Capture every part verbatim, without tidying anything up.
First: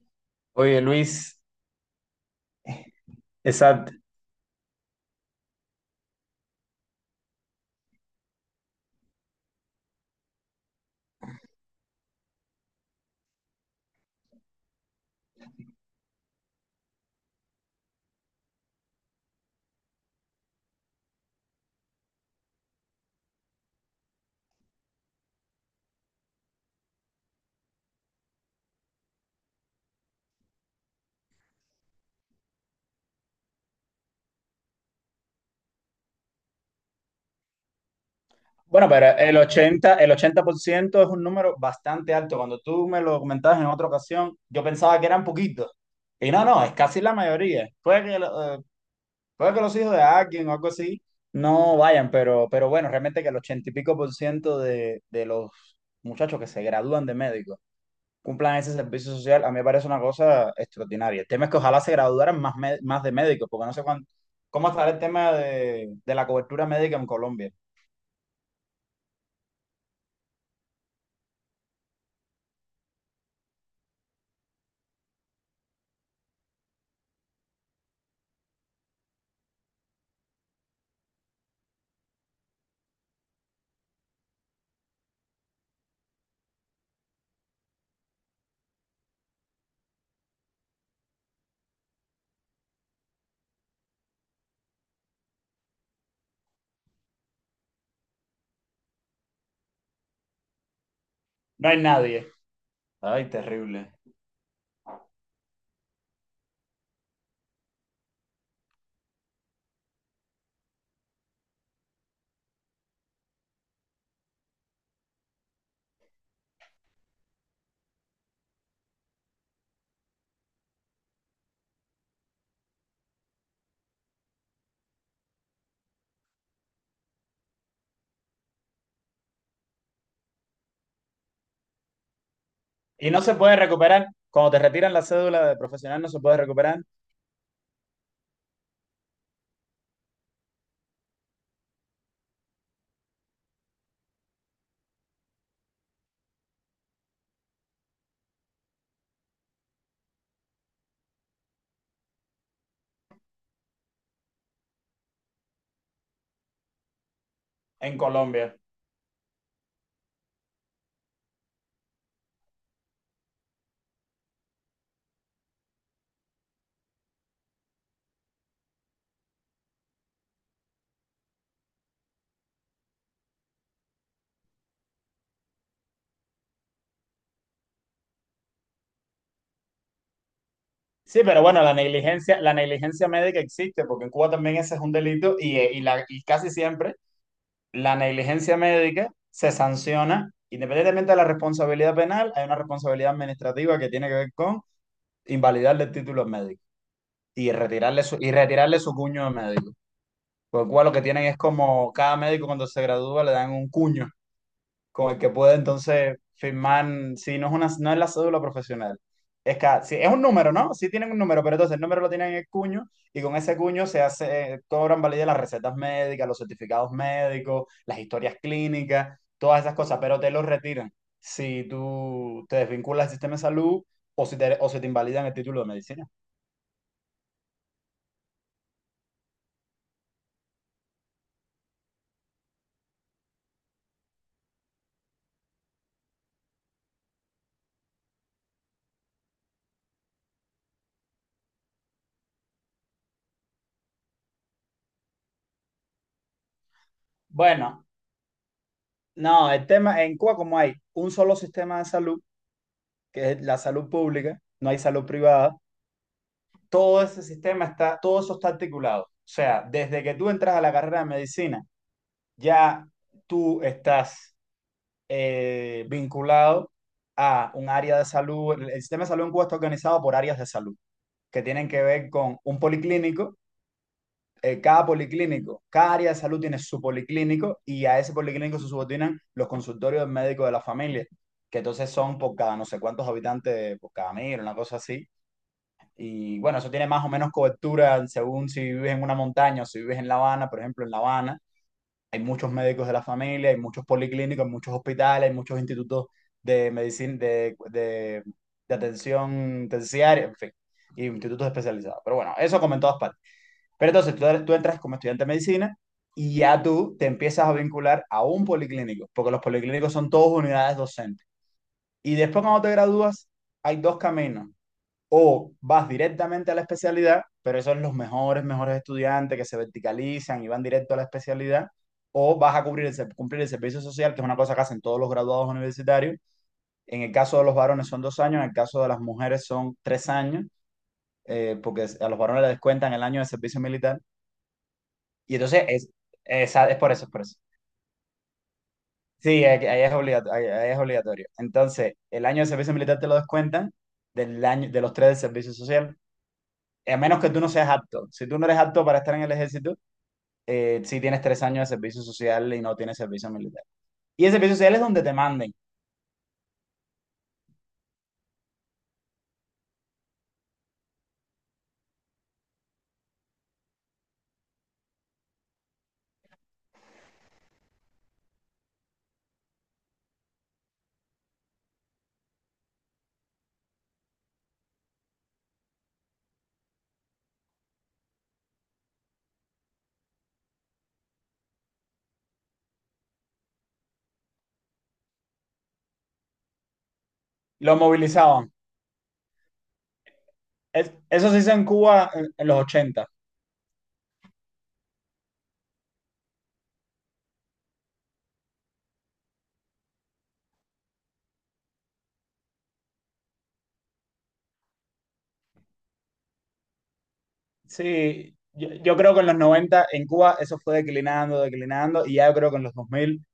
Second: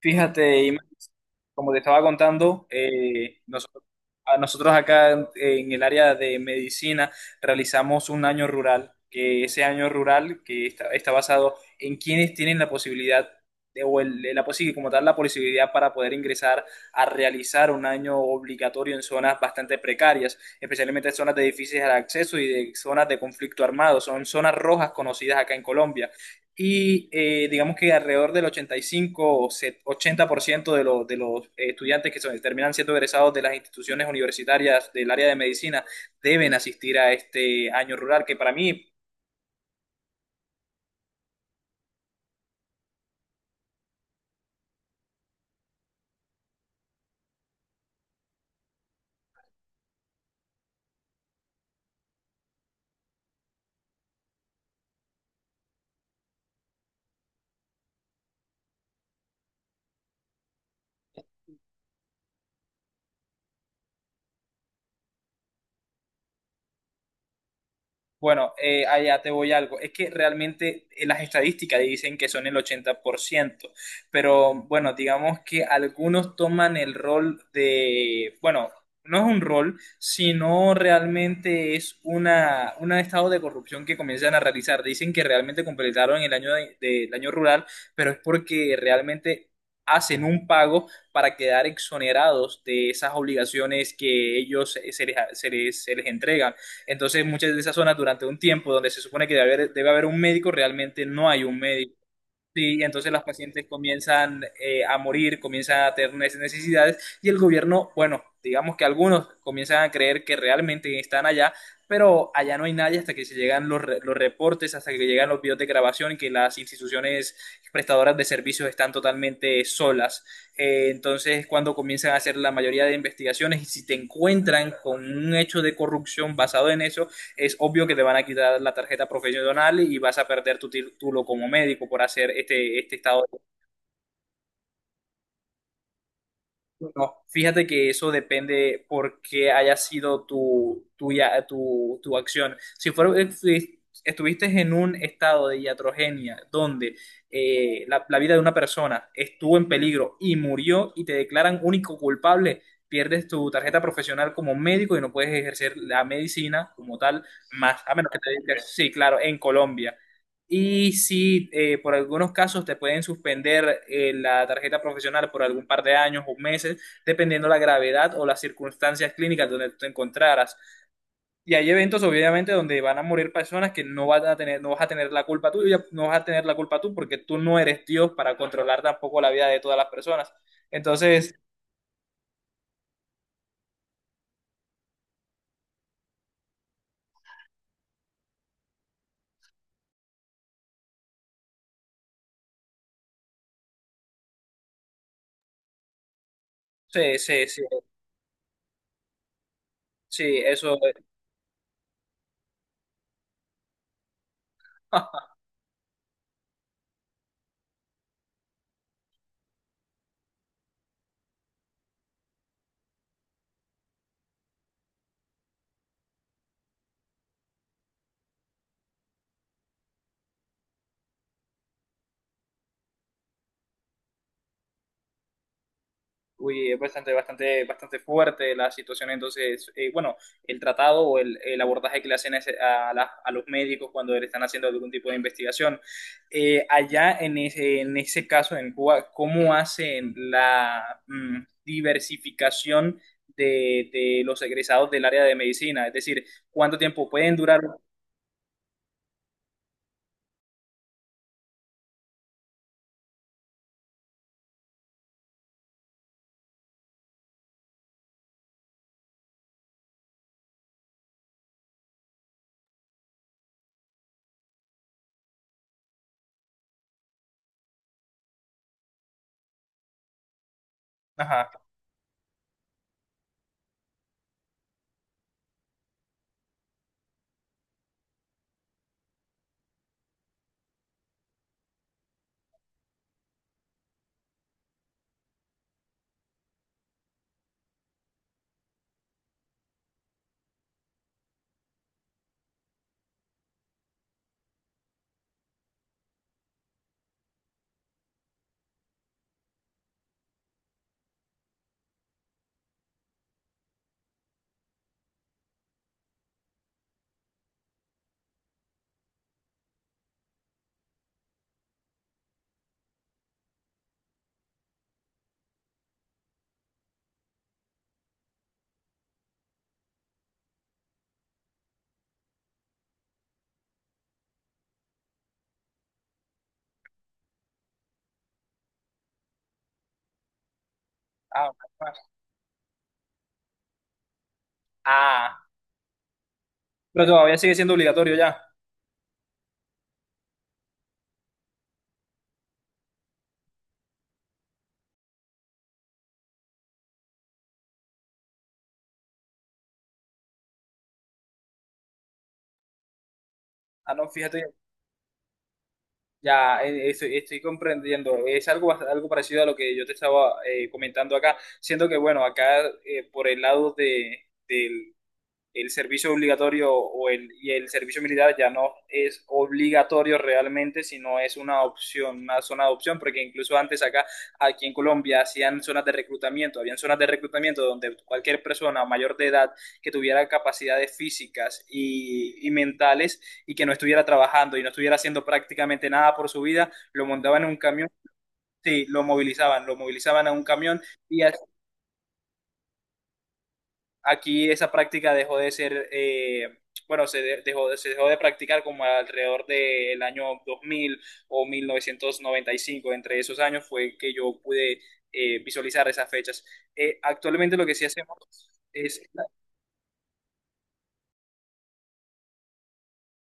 Fíjate, Ima, Oye, Luis, como te estaba contando, eh, nosotros, exacto. a nosotros acá en, en el área de medicina realizamos un año rural, que ese año rural que está, está basado en quienes tienen la posibilidad de- o el- la posi- como tal la posibilidad para poder ingresar a realizar un año obligatorio en zonas bastante precarias, especialmente zonas de difícil acceso y de zonas de conflicto armado, son zonas rojas conocidas acá en Colombia. Y eh, digamos que alrededor del ochenta y cinco o set- ochenta por ciento de, los de los eh, estudiantes que son- terminan siendo egresados de las instituciones universitarias del área de medicina deben asistir a este año rural, que para Bueno, mí. pero el ochenta, el ochenta por ciento es un número bastante alto. Cuando tú me lo comentabas en otra ocasión, yo pensaba que eran poquitos. Y no, no, es casi la mayoría. Puede que, lo- eh, puede que los hijos de alguien o algo así no vayan, pero, pero bueno, realmente que el ochenta y pico por ciento de, de los muchachos que se gradúan de médico cumplan ese servicio social, a mí me parece una cosa extraordinaria. El tema es que ojalá se graduaran más, me- más de médicos, porque no sé cuán- cómo estará el tema de, de, la cobertura médica en Colombia. Bueno, eh, allá te voy algo. Es que realmente eh, las estadísticas dicen que son el ochenta por ciento, pero bueno, digamos que algunos toman el rol de, bueno, no es un rol, sino realmente es una, un estado de corrupción que comienzan a realizar. Dicen que realmente completaron el año de- del año rural, pero es porque realmente hacen un pago para quedar exonerados de esas obligaciones que ellos se se les, se les, se les entregan. Entonces, muchas de esas zonas durante un tiempo donde se supone que debe haber, debe haber un médico, realmente no hay un No hay médico. nadie. Sí, y entonces las Ay, pacientes terrible. comienzan eh, a morir, comienzan a tener neces- necesidades y el gobierno, bueno, digamos que algunos comienzan a creer que realmente están allá, pero allá no hay nadie hasta que se llegan los, re- los reportes, hasta que llegan los videos de grabación y que las instituciones prestadoras de servicios están totalmente solas. Eh, entonces, cuando comienzan a hacer la mayoría de investigaciones y si te encuentran con un hecho de corrupción basado en eso, es obvio que te van a quitar la tarjeta profesional y vas a perder tu título como médico por hacer este, este Y no estado. se puede recuperar. Cuando te retiran la cédula de profesional, no se puede recuperar No, fíjate que eso depende por qué haya sido tu, tu, ya- tu, tu acción. Si fuera, si estuviste en un estado de iatrogenia donde eh, la, la vida de una persona estuvo en peligro y murió y te declaran único culpable, pierdes tu tarjeta profesional como médico y no puedes ejercer la medicina como tal, más a en menos que te Colombia. dediques, sí, claro, en Colombia. Y si eh, por algunos casos te pueden suspender eh, la tarjeta profesional por algún par de años o meses, dependiendo la gravedad o las circunstancias clínicas donde tú te encontraras. Y hay eventos, obviamente, donde van a morir personas que no van a tener, no vas a tener la culpa tú, y no vas a tener la culpa tú, porque tú no eres Dios para controlar tampoco la vida de todas las personas. Sí, Entonces, pero bueno, la negligencia, la negligencia médica existe, porque en Cuba también ese es un delito y, eh, y la, y casi siempre la negligencia médica se sanciona independientemente de la responsabilidad penal, hay una responsabilidad administrativa que tiene que ver con invalidarle el título al médico sí, sí, y sí, retirarle su, y retirarle su cuño de médico. sí, Por lo eso. cual lo que tienen es como cada médico cuando se gradúa le dan un cuño con el que puede entonces firmar, si no es una, no es la cédula profesional. Es que sí, es un número, ¿no? Sí tienen un número, pero entonces el número lo tienen en el cuño y con ese cuño se hace, cobran validez las recetas médicas, los certificados médicos, las historias clínicas, todas esas cosas, pero te lo retiran si tú te desvinculas del sistema de salud o si te, o si te, invalidan el título de medicina. Uy, es bastante, bastante, bastante fuerte la situación. Entonces, eh, bueno, el tratado o el, el abordaje que le hacen a, ese- a la- a los médicos cuando le están haciendo algún tipo de investigación. Eh, allá en ese, en ese caso, en Cuba, ¿cómo hacen la mm, diversificación de, de los egresados del área de medicina? Es decir, ¿cuánto tiempo pueden durar? Bueno, no, el tema en Cuba como hay un solo sistema de salud, que es la salud pública, no hay salud privada, todo ese sistema está, todo eso está articulado. O sea, desde que tú entras a la carrera de medicina, ya tú estás eh, vinculado a un área de salud. El el sistema de salud en Cuba está organizado por áreas de salud, que Ajá. tienen que ver con un policlínico. eh, cada policlínico, cada área de salud tiene su policlínico y a ese policlínico se subordinan los consultorios médicos de la familia, que entonces son por cada no sé cuántos habitantes, por cada mil, una cosa así y bueno, eso tiene más o menos cobertura según si vives en una montaña o si vives en La Habana, por ejemplo, en La Habana. Hay muchos médicos de la familia, hay muchos policlínicos, hay muchos hospitales, hay muchos institutos de medicina, de, de, de atención terciaria, en fin, y institutos especializados. Pero bueno, eso como en todas partes. Pero entonces tú, tú entras como estudiante de medicina y ya tú te empiezas a vincular a un policlínico, porque los policlínicos son todos unidades docentes. Y después cuando te gradúas, hay dos caminos o vas directamente a la especialidad, pero esos son los mejores, mejores estudiantes que se verticalizan y van directo a la especialidad, o vas a cubrir el ser- cumplir el servicio social, que es una cosa que hacen todos los graduados universitarios. En el caso de los varones son dos años, en el caso de las mujeres son tres años, Ah, eh, porque ok. a los varones les descuentan el año de servicio militar. Y Ah. entonces es, esa- es por eso, Pero es por eso. todavía sigue siendo obligatorio ya. Sí, ahí ahí es obligatorio, ahí ahí es obligatorio. Entonces, el año de servicio militar te lo descuentan del año, de los tres del servicio social. A menos que tú no seas apto. Si tú no eres apto para estar en el ejército, eh, sí tienes tres años de servicio social y no tienes servicio militar. Ah, no, Y el fíjate. servicio social es donde te manden. Ya, eh, estoy, estoy comprendiendo. Es algo, bast- algo parecido a lo que yo te estaba eh, comentando acá, siendo que, bueno, acá eh, por el lado de, el servicio obligatorio o el, y el servicio militar ya no es obligatorio realmente, sino es una opción, una zona de opción, porque incluso antes acá, aquí en Colombia, hacían zonas de reclutamiento, habían zonas de reclutamiento donde cualquier persona mayor de edad que tuviera capacidades físicas y, y mentales y que no estuviera trabajando y no estuviera haciendo prácticamente nada por su vida, lo montaban en un Lo camión. movilizaban. Sí, lo movilizaban, lo movilizaban a un camión. Es- y, eso ha- se hizo en Cuba en, en los ochenta. Aquí esa práctica dejó de ser, eh, bueno, se de- dejó, de- se dejó de practicar como alrededor del año dos mil o mil novecientos noventa y cinco. Entre esos años fue que yo pude eh, visualizar esas fechas. Eh, actualmente lo que sí hacemos Sí, yo, yo es, creo que en los noventa en Cuba eso fue declinando, declinando, y ya yo creo que en los dos mil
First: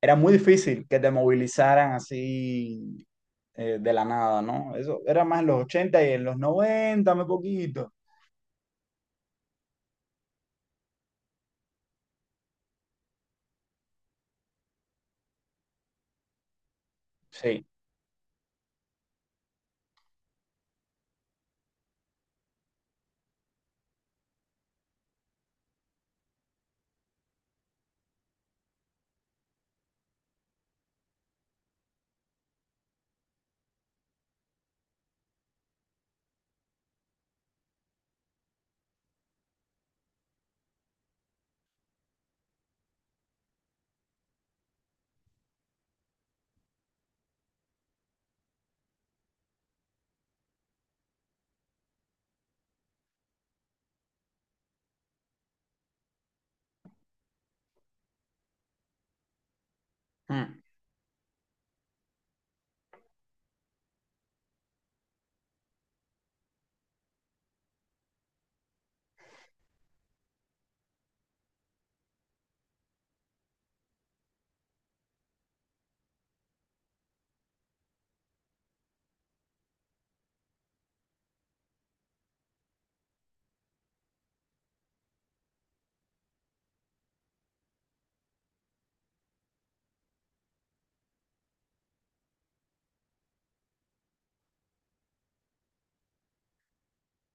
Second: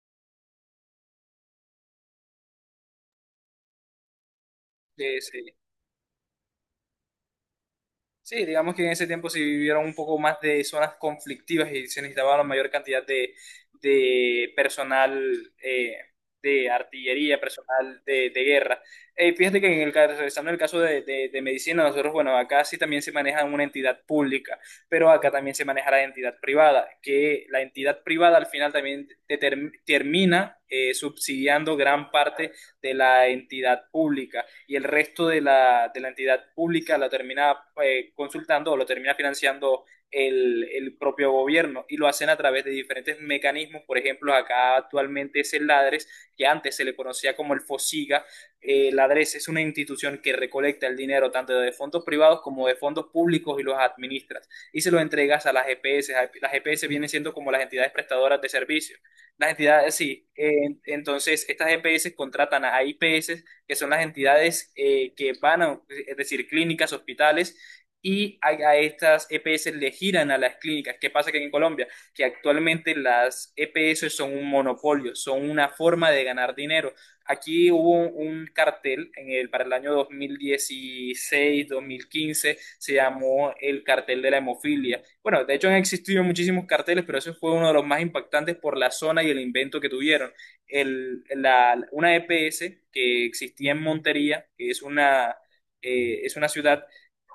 era muy difícil que te movilizaran así eh, de la nada, ¿no? Eso era es más en eh, los ochenta y en los noventa muy poquito. sí, digamos que en ese tiempo se vivieron un poco más de zonas conflictivas y se necesitaba la mayor cantidad de, de personal eh, de artillería, Sí. personal de, de guerra. Eh, fíjate que en el, ca- regresando al caso de, de- de medicina, nosotros, bueno, acá sí también se maneja una entidad pública, pero acá también se maneja la entidad privada, que la entidad privada al final también determ- termina eh, subsidiando gran parte de la entidad pública y el resto de la, de la entidad pública la termina eh, consultando o lo termina financiando el, el, propio gobierno y lo hacen a través de diferentes mecanismos. Por ejemplo, acá actualmente es el LADRES, que antes se le conocía como el FOSIGA. Eh, LADRES es una institución que recolecta el dinero tanto de fondos privados como de fondos públicos y los administras y se lo entregas a las E P S. Las E P S vienen siendo como las entidades prestadoras de servicios las entidades, sí. Mm. Eh, entonces, estas E P S contratan a I P S, que son las entidades eh, que van a, es decir, clínicas, hospitales, y a, a estas E P S le giran a las clínicas. ¿Qué pasa que en Colombia? Que actualmente las E P S son un monopolio, son una forma de ganar dinero. Aquí hubo un, un cartel en el, para el año dos mil dieciséis-dos mil quince, se llamó el cartel de la hemofilia. Bueno, de hecho han existido muchísimos carteles, pero ese fue uno de los más impactantes por la zona y el invento que tuvieron. El, la, una E P S que existía en Montería, que es una, eh, es una ciudad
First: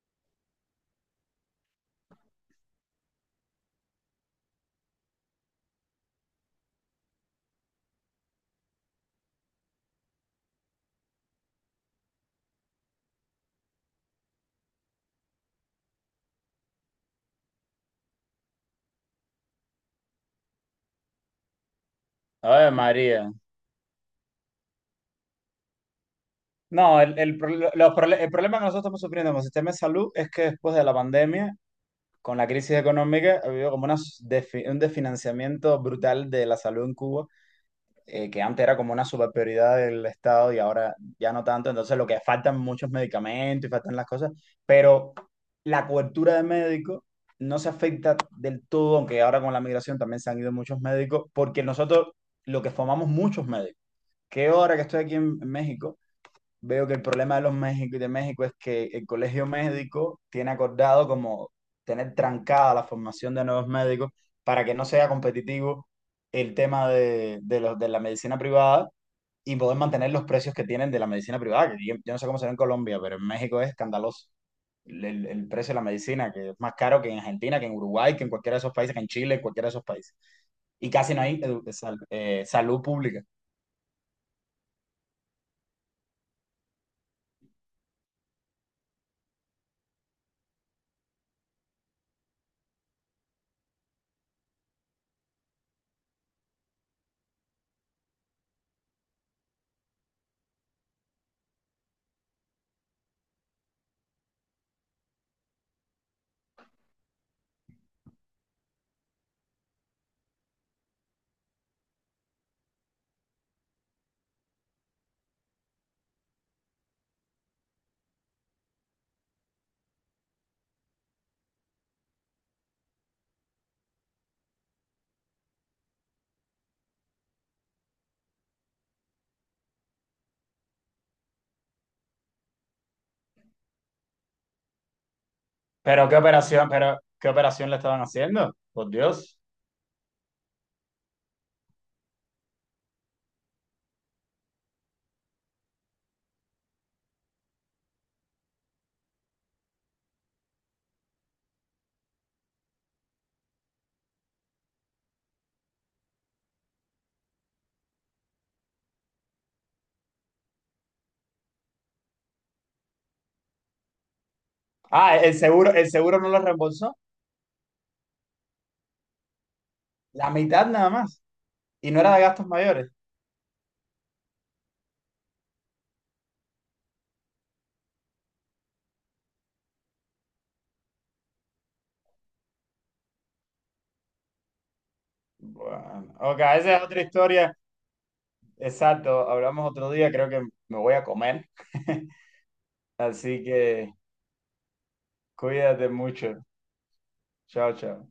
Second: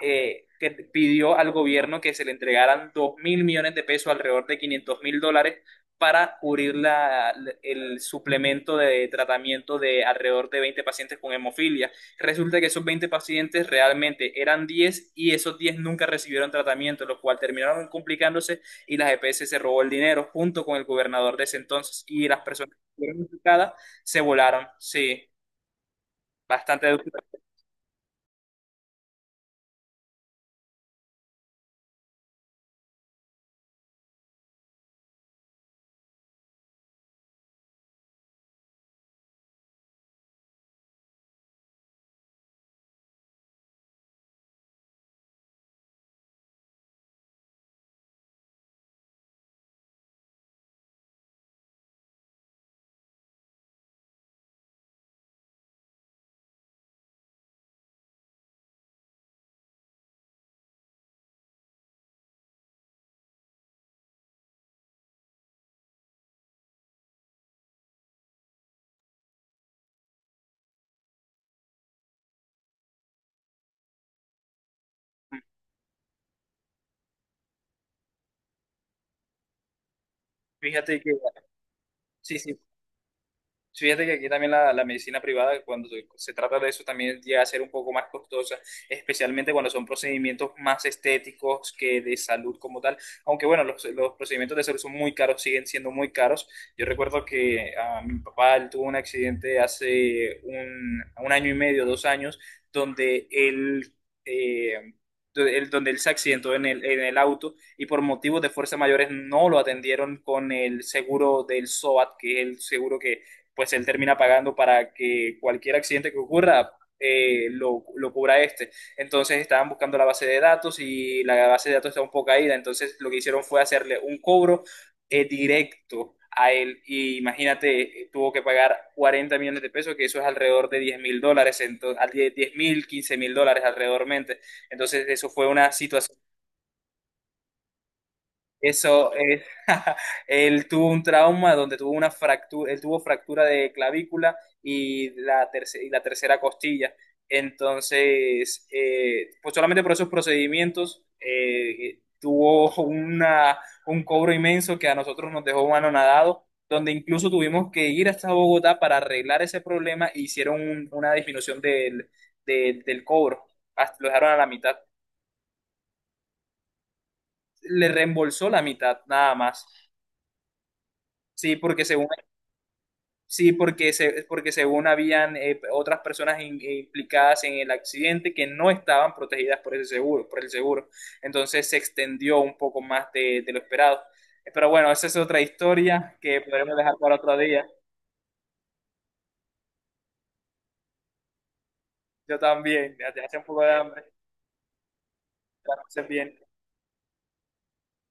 eh, que pidió al gobierno que se le entregaran dos mil millones de pesos, alrededor de quinientos mil dólares, para cubrir la- el suplemento de tratamiento de alrededor de veinte pacientes con hemofilia. Resulta que esos veinte pacientes realmente eran diez y esos diez nunca recibieron tratamiento, lo cual terminaron complicándose y la E P S se robó el dinero junto con el gobernador de ese entonces y las Ay, personas que fueron María. implicadas se volaron. Sí, bastante. No, el, el, pro- los prole- el problema que nosotros estamos sufriendo con el sistema de salud es que después de la pandemia, con la crisis económica, ha habido como una s- defi- un desfinanciamiento brutal de la salud en Cuba, eh, que antes era como una super prioridad del Estado y ahora ya no tanto. Entonces, lo que faltan muchos medicamentos y faltan las cosas, pero la cobertura de médicos no se afecta del todo, aunque ahora con la migración también se han ido muchos médicos, porque nosotros lo que formamos muchos médicos. Que ahora que estoy aquí en en México veo que el problema de los México y de México es que el colegio médico tiene acordado como tener trancada la formación de nuevos médicos para que no sea competitivo el tema de, de los, de la medicina privada y poder mantener los precios que tienen de la medicina privada, que yo, yo no sé cómo será en Colombia, pero en México es escandaloso el, el- el precio de la medicina, que es más caro que en Argentina, que en Uruguay, que en cualquiera de esos países, que en Chile, en cualquiera de esos países. Y Fíjate que casi no hay edu- sal- sí, eh, sí. salud pública. Sí, fíjate que aquí también la, la medicina privada, cuando se se trata de eso, también llega a ser un poco más costosa, especialmente cuando son procedimientos más estéticos que de salud como tal. Aunque bueno, los, los procedimientos de salud son muy caros, siguen siendo muy caros. Yo recuerdo que ah, mi papá él tuvo un accidente hace un, un año y medio, dos años, donde él... eh, donde él donde él se accidentó en el, en el auto y por motivos de fuerza mayores no lo atendieron con el seguro del SOAT, que es el seguro que, pues él termina pagando para que cualquier accidente que ocurra eh, lo, lo cubra este. Entonces estaban buscando la base de datos y la base de datos está un poco caída, entonces lo que hicieron fue hacerle un cobro eh, directo a él y imagínate, eh, tuvo que pagar cuarenta millones de pesos, que eso es alrededor de diez mil dólares, ento- al- diez mil, quince mil dólares alrededormente. Entonces eso fue una Pero qué situación, operación, pero qué operación le estaban haciendo, por eso Dios. es. Él tuvo un trauma donde tuvo una fractura, él tuvo fractura de clavícula y la, terce- y la tercera costilla. Entonces, eh, pues solamente por esos procedimientos eh, tuvo una, un cobro inmenso que a nosotros nos dejó anonadados, donde incluso tuvimos que ir hasta Bogotá para arreglar ese problema e hicieron un- una disminución del, del, del cobro, hasta, lo dejaron a la mitad, Ah, el seguro, el seguro, no lo reembolsó, le reembolsó la mitad nada más. la mitad nada más, Sí, porque y no según era de gastos mayores. Sí, porque, se, porque según habían eh, otras personas in- implicadas en el accidente que no estaban protegidas por ese seguro, por el seguro. Entonces se extendió un poco más de, de lo esperado. Eh, Pero bueno, esa es otra Bueno, historia ok, que podremos esa es dejar otra para otro historia. día. Exacto, hablamos otro día, creo que me voy a comer. Yo también, ya te hace un Así poco de que hambre. Que la cuídate pases mucho. bien. Chao, chao.